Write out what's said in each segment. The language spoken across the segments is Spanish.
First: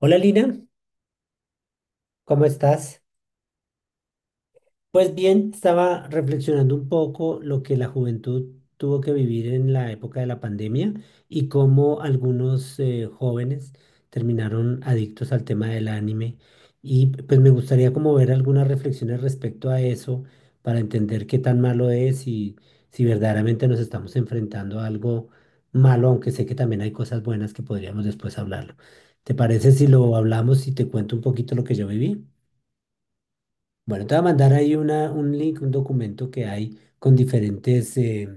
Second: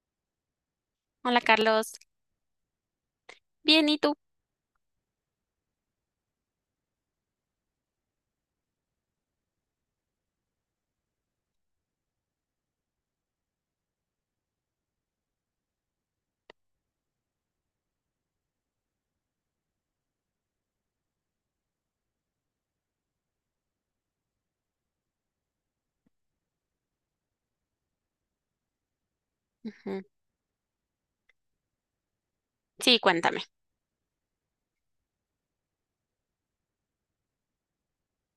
Hola Lina, Hola Carlos, ¿cómo estás? bien, ¿y tú? Pues bien, estaba reflexionando un poco lo que la juventud tuvo que vivir en la época de la pandemia y cómo algunos jóvenes terminaron adictos al tema del anime. Y pues me gustaría como ver algunas reflexiones respecto a eso para entender qué tan malo es y si verdaderamente nos estamos enfrentando a algo malo, aunque sé que también hay cosas buenas que podríamos después hablarlo. ¿Te parece si Ujú. lo hablamos y te cuento un poquito lo que yo viví? Sí, cuéntame. Bueno, te voy a mandar ahí un link, un documento que hay con diferentes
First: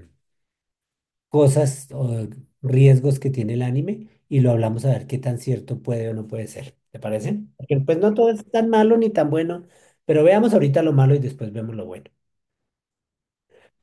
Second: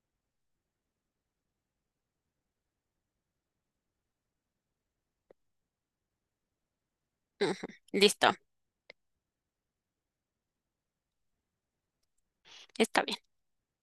cosas o riesgos que tiene el anime y lo hablamos a ver qué tan cierto puede o no puede ser. ¿Te parece? Ujú. Porque pues no todo Listo, es tan malo ni tan bueno, pero veamos ahorita lo malo y después vemos lo bueno. está bien.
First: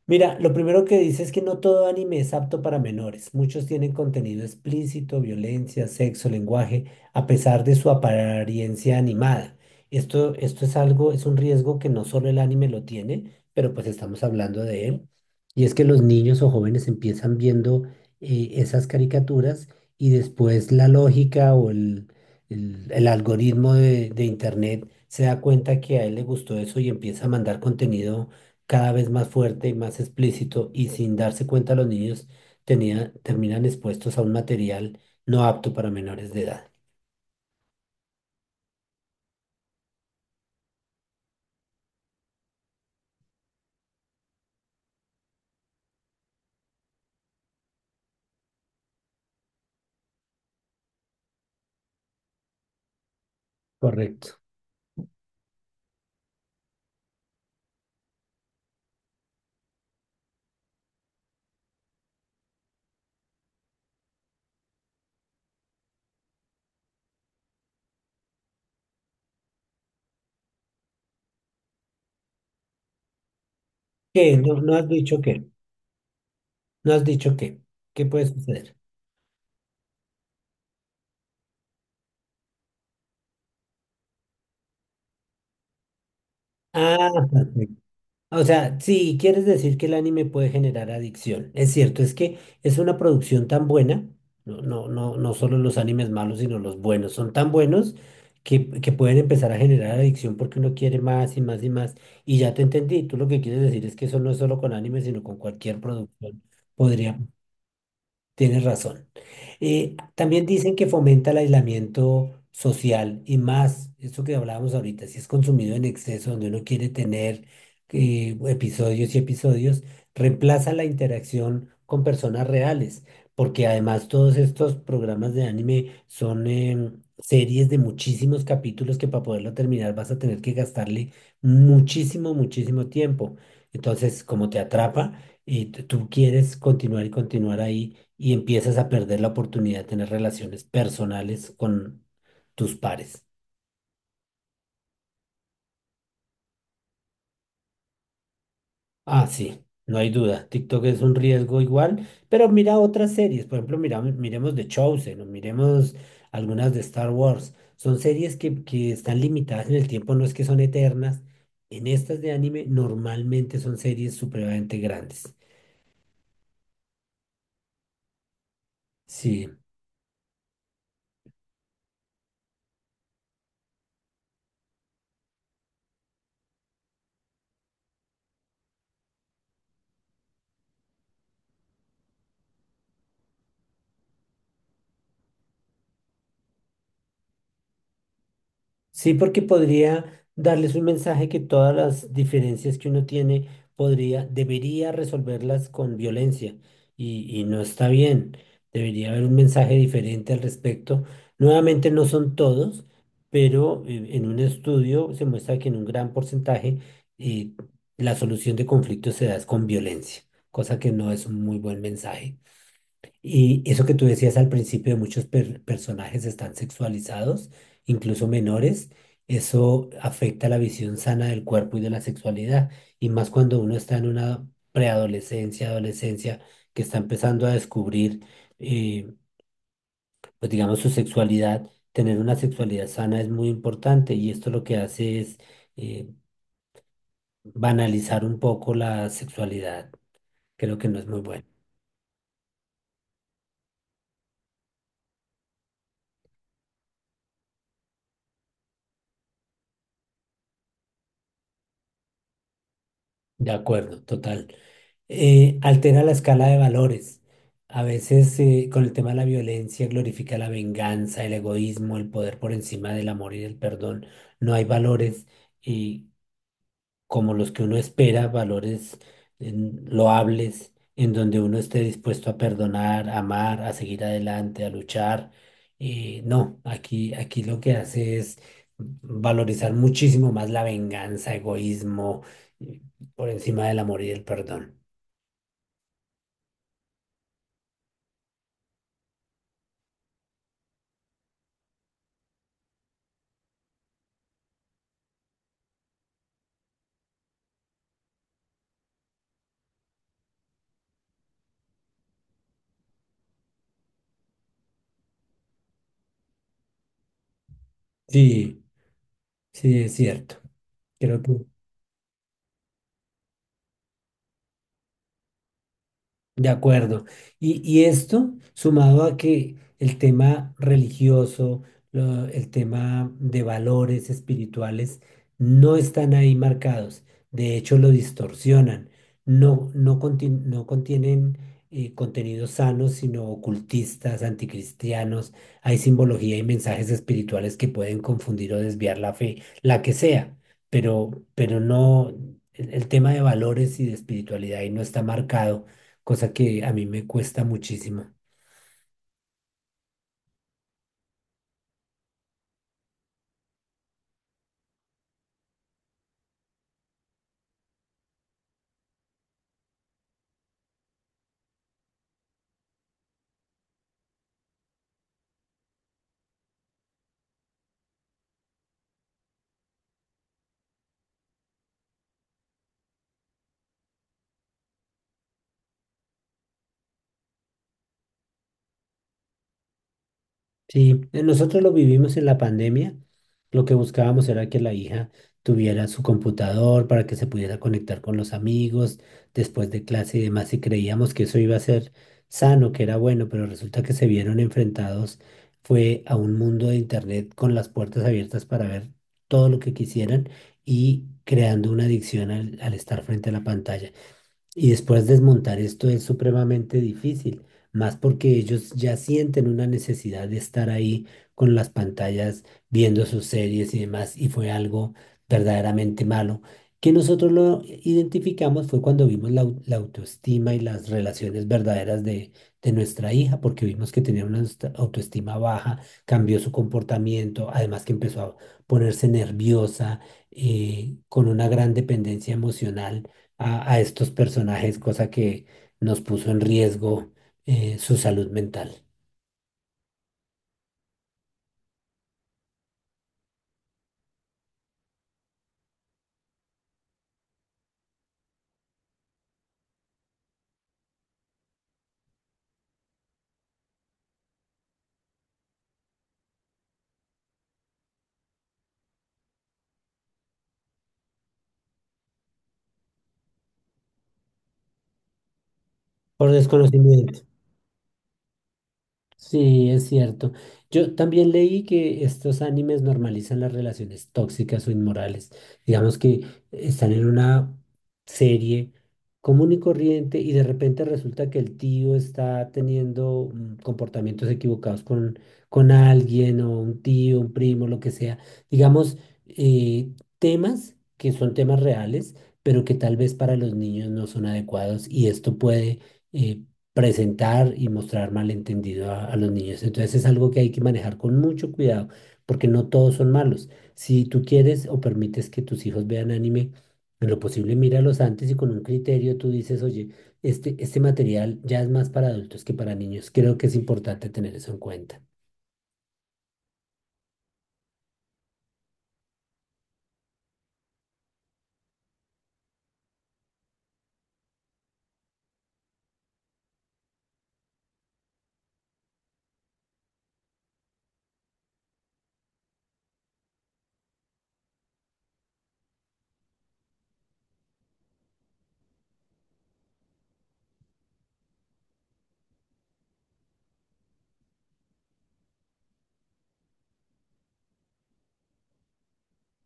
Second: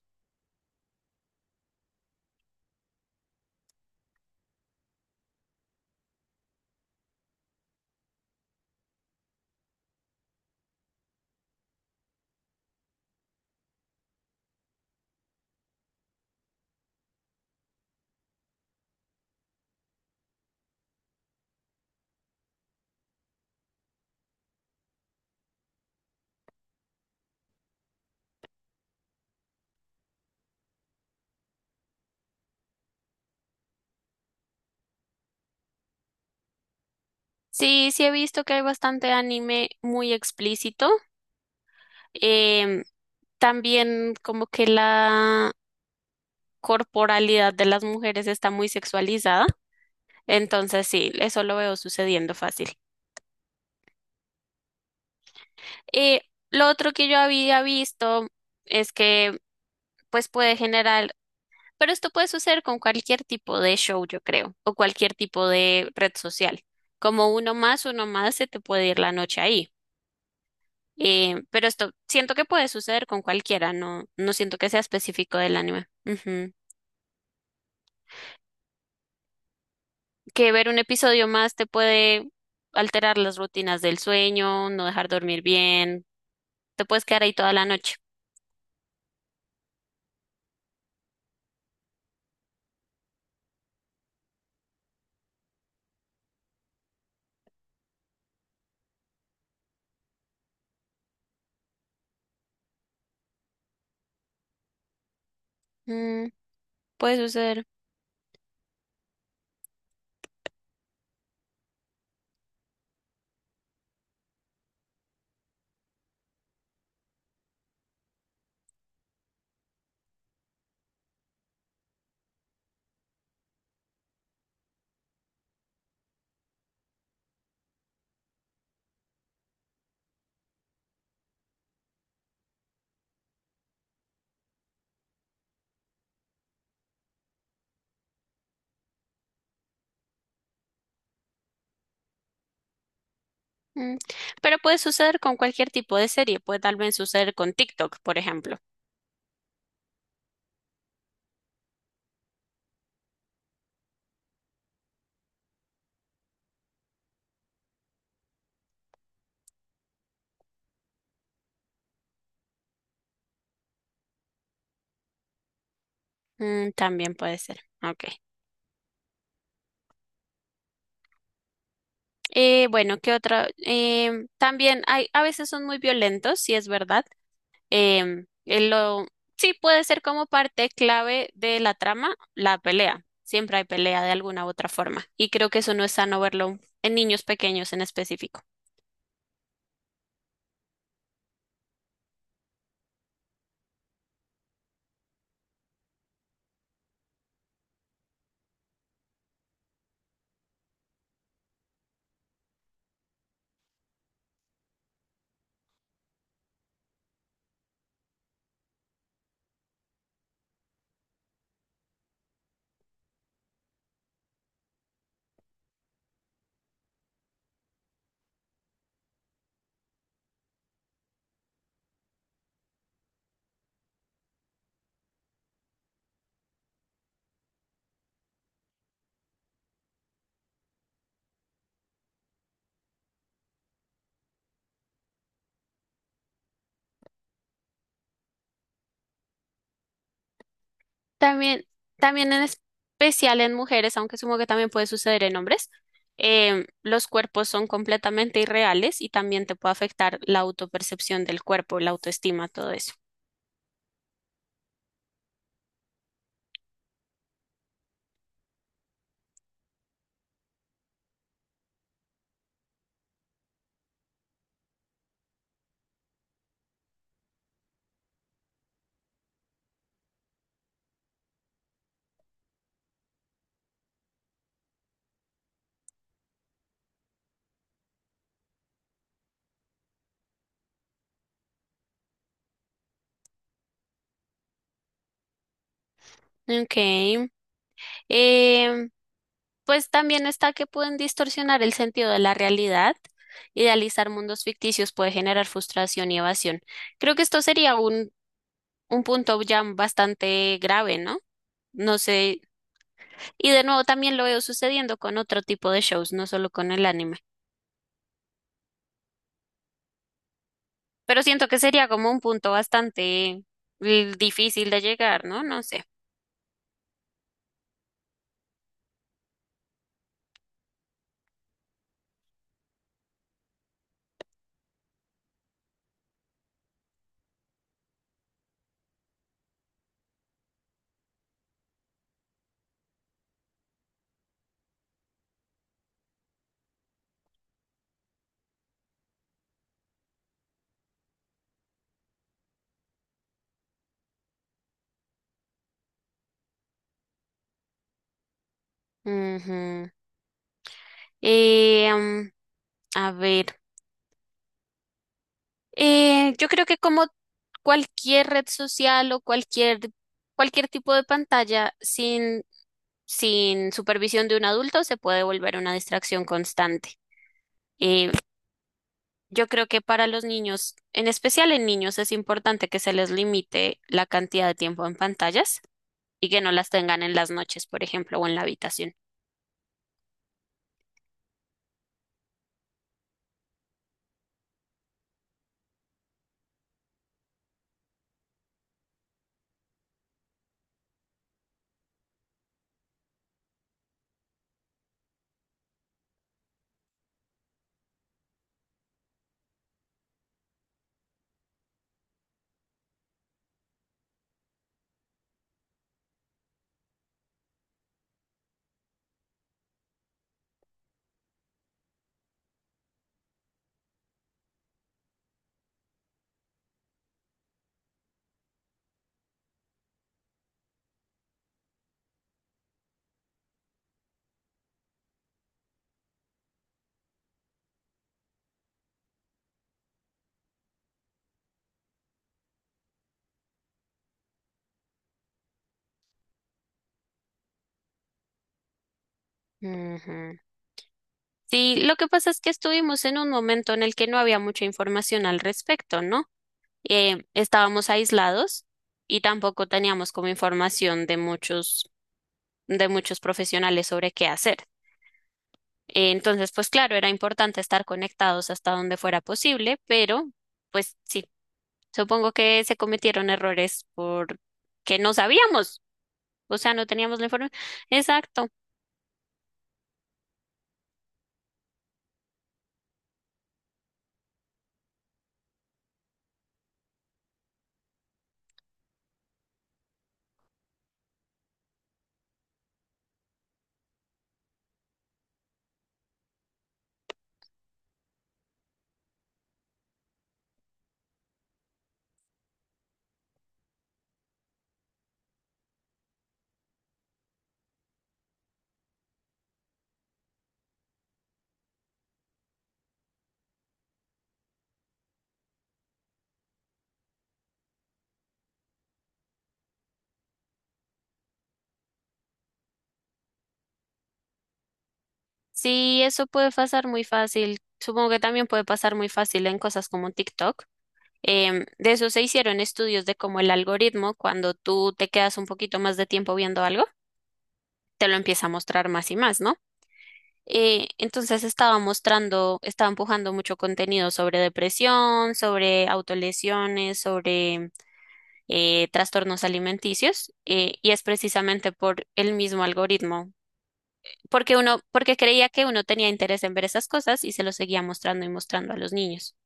Mira, lo primero que dice es que no todo anime es apto para menores. Muchos tienen contenido explícito, violencia, sexo, lenguaje, a pesar de su apariencia animada. Esto es algo, es un riesgo que no solo el anime lo tiene, pero pues estamos hablando de él. Y es que los niños o jóvenes empiezan viendo esas caricaturas y después la lógica el algoritmo de Internet se da cuenta que a él le gustó eso y empieza a mandar contenido cada vez más fuerte y más explícito y sin darse cuenta los niños terminan expuestos a un material no apto para menores de edad. Sí, sí he visto que hay bastante anime muy explícito. Em, También como que la corporalidad de las mujeres está muy sexualizada. Entonces sí, eso lo veo sucediendo fácil. Correcto. Eh, lo otro que yo había visto es que pues puede generar. Pero esto puede suceder con cualquier tipo de show, yo creo, o cualquier tipo de red social. Como uno más, se te puede ir la noche ahí. Pero esto siento que puede suceder con cualquiera, no, no ¿Qué? siento que No sea has dicho específico qué. del anime. Ujú. No has dicho qué. ¿Qué puede suceder? Que ver un episodio más te puede alterar las rutinas del sueño, no dejar dormir bien, te puedes Ah, quedar ahí toda la noche. o sea, sí, quieres decir que el anime puede generar adicción. Es cierto, es que es una producción tan buena, no solo los animes malos, sino los buenos, son tan buenos que pueden empezar a generar adicción porque uno quiere más y más y más. Y ya te entendí, tú lo que quieres decir es que eso no es solo con anime, sino con cualquier Mm, producción. puede Podría, suceder. tienes razón. También dicen que fomenta el aislamiento social y más, eso que hablábamos ahorita, si es consumido en exceso, donde uno quiere tener episodios y episodios, reemplaza la interacción con personas reales, porque además todos estos programas de anime son series de muchísimos capítulos que para poderlo terminar vas a tener que gastarle muchísimo, muchísimo tiempo. Entonces, como te atrapa y tú quieres continuar y continuar ahí y empiezas a perder la oportunidad de tener relaciones personales con tus pares. Mm. Pero puede suceder con cualquier tipo de serie, puede tal vez suceder con TikTok, por ejemplo. Ah, sí, no hay duda. TikTok es un riesgo igual, pero mira otras series. Por ejemplo, mira, miremos The Chosen o miremos algunas de Star Wars. Son series que están limitadas en el tiempo, no es que son eternas. En estas de anime normalmente son series supremamente grandes. Mm, también puede ser. Ok. Sí. Bueno, ¿qué otra? También hay, a veces son muy violentos, sí es verdad. Em, eh, lo, sí puede ser como parte clave de la trama, la pelea. Siempre hay pelea de alguna u otra forma. Y creo que eso no es sano verlo en niños pequeños en específico. Sí, porque podría darles un mensaje que todas las diferencias que uno tiene podría, debería resolverlas con violencia y no está bien. Debería haber un mensaje diferente al respecto. Nuevamente no son todos, pero en un estudio se muestra que en un gran porcentaje eh, la solución de conflictos se da es con violencia, cosa que no es un muy buen mensaje. Y eso que tú decías al principio, de muchos personajes están sexualizados, incluso menores, eso afecta la visión sana del cuerpo y de la sexualidad, y más cuando uno está en una preadolescencia, adolescencia, que está empezando a descubrir, eh, pues digamos, su sexualidad, tener una sexualidad sana es muy importante, y esto lo que hace es eh, banalizar un poco la sexualidad, creo que no es muy bueno. También, también en especial en mujeres, aunque supongo que también puede suceder en hombres, los cuerpos son completamente irreales y también te puede afectar la autopercepción del cuerpo, la autoestima, todo eso. De acuerdo, total. Altera la escala de valores. A veces con el tema de la violencia glorifica la venganza, el egoísmo, el poder por encima del amor y del perdón. No hay valores eh, como los que uno espera, valores loables, en donde uno esté dispuesto a perdonar, a amar, a seguir adelante, a luchar. No, aquí lo que hace es valorizar muchísimo más la venganza, egoísmo, eh, por encima del amor y del perdón. Ok. Em, Pues también está que pueden distorsionar el sentido de la realidad. Idealizar mundos ficticios puede generar frustración y evasión. Creo que esto sería un punto ya bastante grave, ¿no? No sé. Y de nuevo también lo veo sucediendo con otro tipo de shows, no solo con el anime. Sí, sí, es cierto. Creo Pero que siento que sería como un punto bastante difícil de llegar, ¿no? No sé. de acuerdo. Y esto, sumado a que el tema religioso, el tema de valores espirituales, no están ahí marcados. De hecho, lo distorsionan. No, no contienen contenidos sanos, sino ocultistas, anticristianos. Hay simbología y mensajes espirituales que pueden confundir o desviar la fe, la que sea. Pero no, el tema de valores y de espiritualidad ahí no está marcado, cosa que a mí me cuesta muchísimo. Ujú. Eh, mm, a ver. Yo creo que como cualquier red social cualquier tipo de pantalla, sin supervisión de un adulto, se puede volver una distracción constante. Eh, yo creo que para los niños, en especial en niños, es importante que se les limite la cantidad de tiempo en pantallas y que no las tengan en las noches, por ejemplo, o en la habitación. Sí, nosotros lo vivimos en la pandemia. Lo que buscábamos era que la hija tuviera su computador para que se pudiera conectar con los amigos después de clase y demás, y creíamos que eso iba a ser sano, que era bueno, pero resulta que se vieron enfrentados, fue a un mundo de internet con las puertas abiertas para ver todo lo que quisieran y creando una adicción al estar frente a la pantalla. Y después desmontar esto es supremamente difícil, más porque ellos ya sienten una necesidad de estar ahí con las pantallas, viendo sus series y demás, y fue algo verdaderamente malo, que nosotros lo identificamos fue cuando vimos la autoestima y las relaciones verdaderas de nuestra hija, porque vimos que tenía una autoestima baja, cambió su comportamiento, además que empezó a ponerse nerviosa, con una gran dependencia emocional a estos personajes, cosa que nos puso en riesgo su salud mental Ujú. Sí, lo que pasa es que estuvimos en un momento en el que no había mucha información al respecto, ¿no? Estábamos aislados y tampoco teníamos como información de muchos profesionales sobre qué hacer. Entonces, pues claro, era importante estar conectados hasta donde fuera posible, pero pues sí, supongo que se cometieron errores por que no sabíamos, por o sea, no teníamos desconocimiento. la información. Exacto. Sí, es cierto. Yo también leí que estos animes normalizan las relaciones tóxicas o inmorales. Digamos que están en una serie común y corriente y de repente resulta que el tío está teniendo comportamientos equivocados con alguien o un tío, un primo, lo que sea. Digamos, eh, temas que son temas reales, pero que tal vez para los niños no son adecuados y esto puede eh, presentar y mostrar malentendido a los niños. Entonces es algo que hay que manejar con mucho cuidado, porque no todos son malos. Si tú quieres o permites que tus hijos vean anime, en lo posible míralos antes y con un criterio tú dices, oye, este material ya es más para adultos que para niños. Creo que es importante tener eso en cuenta. Sí, eso puede pasar muy fácil. Supongo que también puede pasar muy fácil en cosas como TikTok. De eso se hicieron estudios de cómo el algoritmo, cuando tú te quedas un poquito más de tiempo viendo algo, te lo empieza a mostrar más y más, ¿no? Entonces estaba mostrando, estaba empujando mucho contenido sobre depresión, sobre autolesiones, sobre trastornos alimenticios, y es precisamente por el mismo algoritmo, porque uno, porque creía que uno tenía interés en ver esas cosas y se lo seguía mostrando y mostrando a los niños.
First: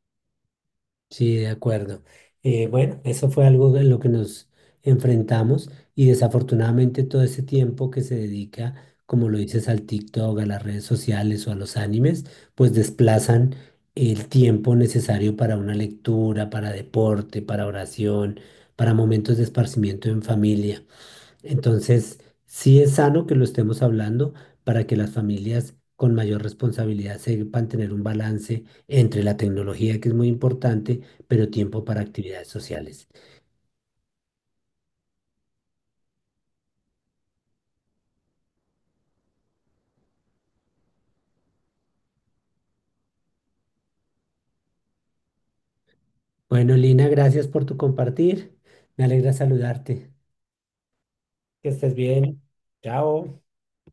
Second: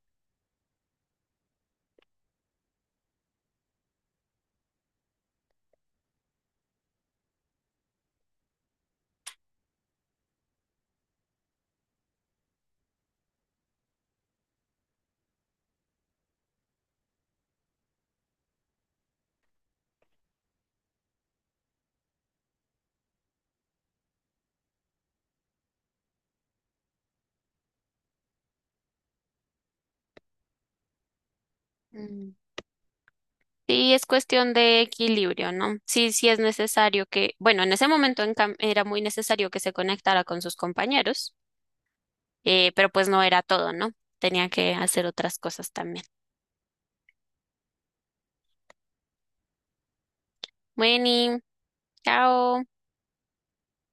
Sí, de acuerdo. Bueno, eso fue algo en lo que nos enfrentamos y desafortunadamente todo ese tiempo que se dedica, como lo dices, al TikTok, a las redes sociales o a los animes, pues desplazan el tiempo necesario para una lectura, para deporte, para oración, para momentos de esparcimiento en familia. Entonces, sí es sano que lo estemos hablando para que las familias con mayor responsabilidad sepan tener un balance entre la tecnología, que es muy importante, pero tiempo para Mm. actividades sociales. Sí, es cuestión de equilibrio, ¿no? Sí, sí es necesario que, bueno, en ese momento en cam- era muy necesario que se conectara con sus compañeros, pero pues no era todo, ¿no? Tenía que hacer otras cosas también. Bueno, Lina, gracias por tu compartir. Me alegra saludarte. Bueno, Que estés bien. chao. Chao.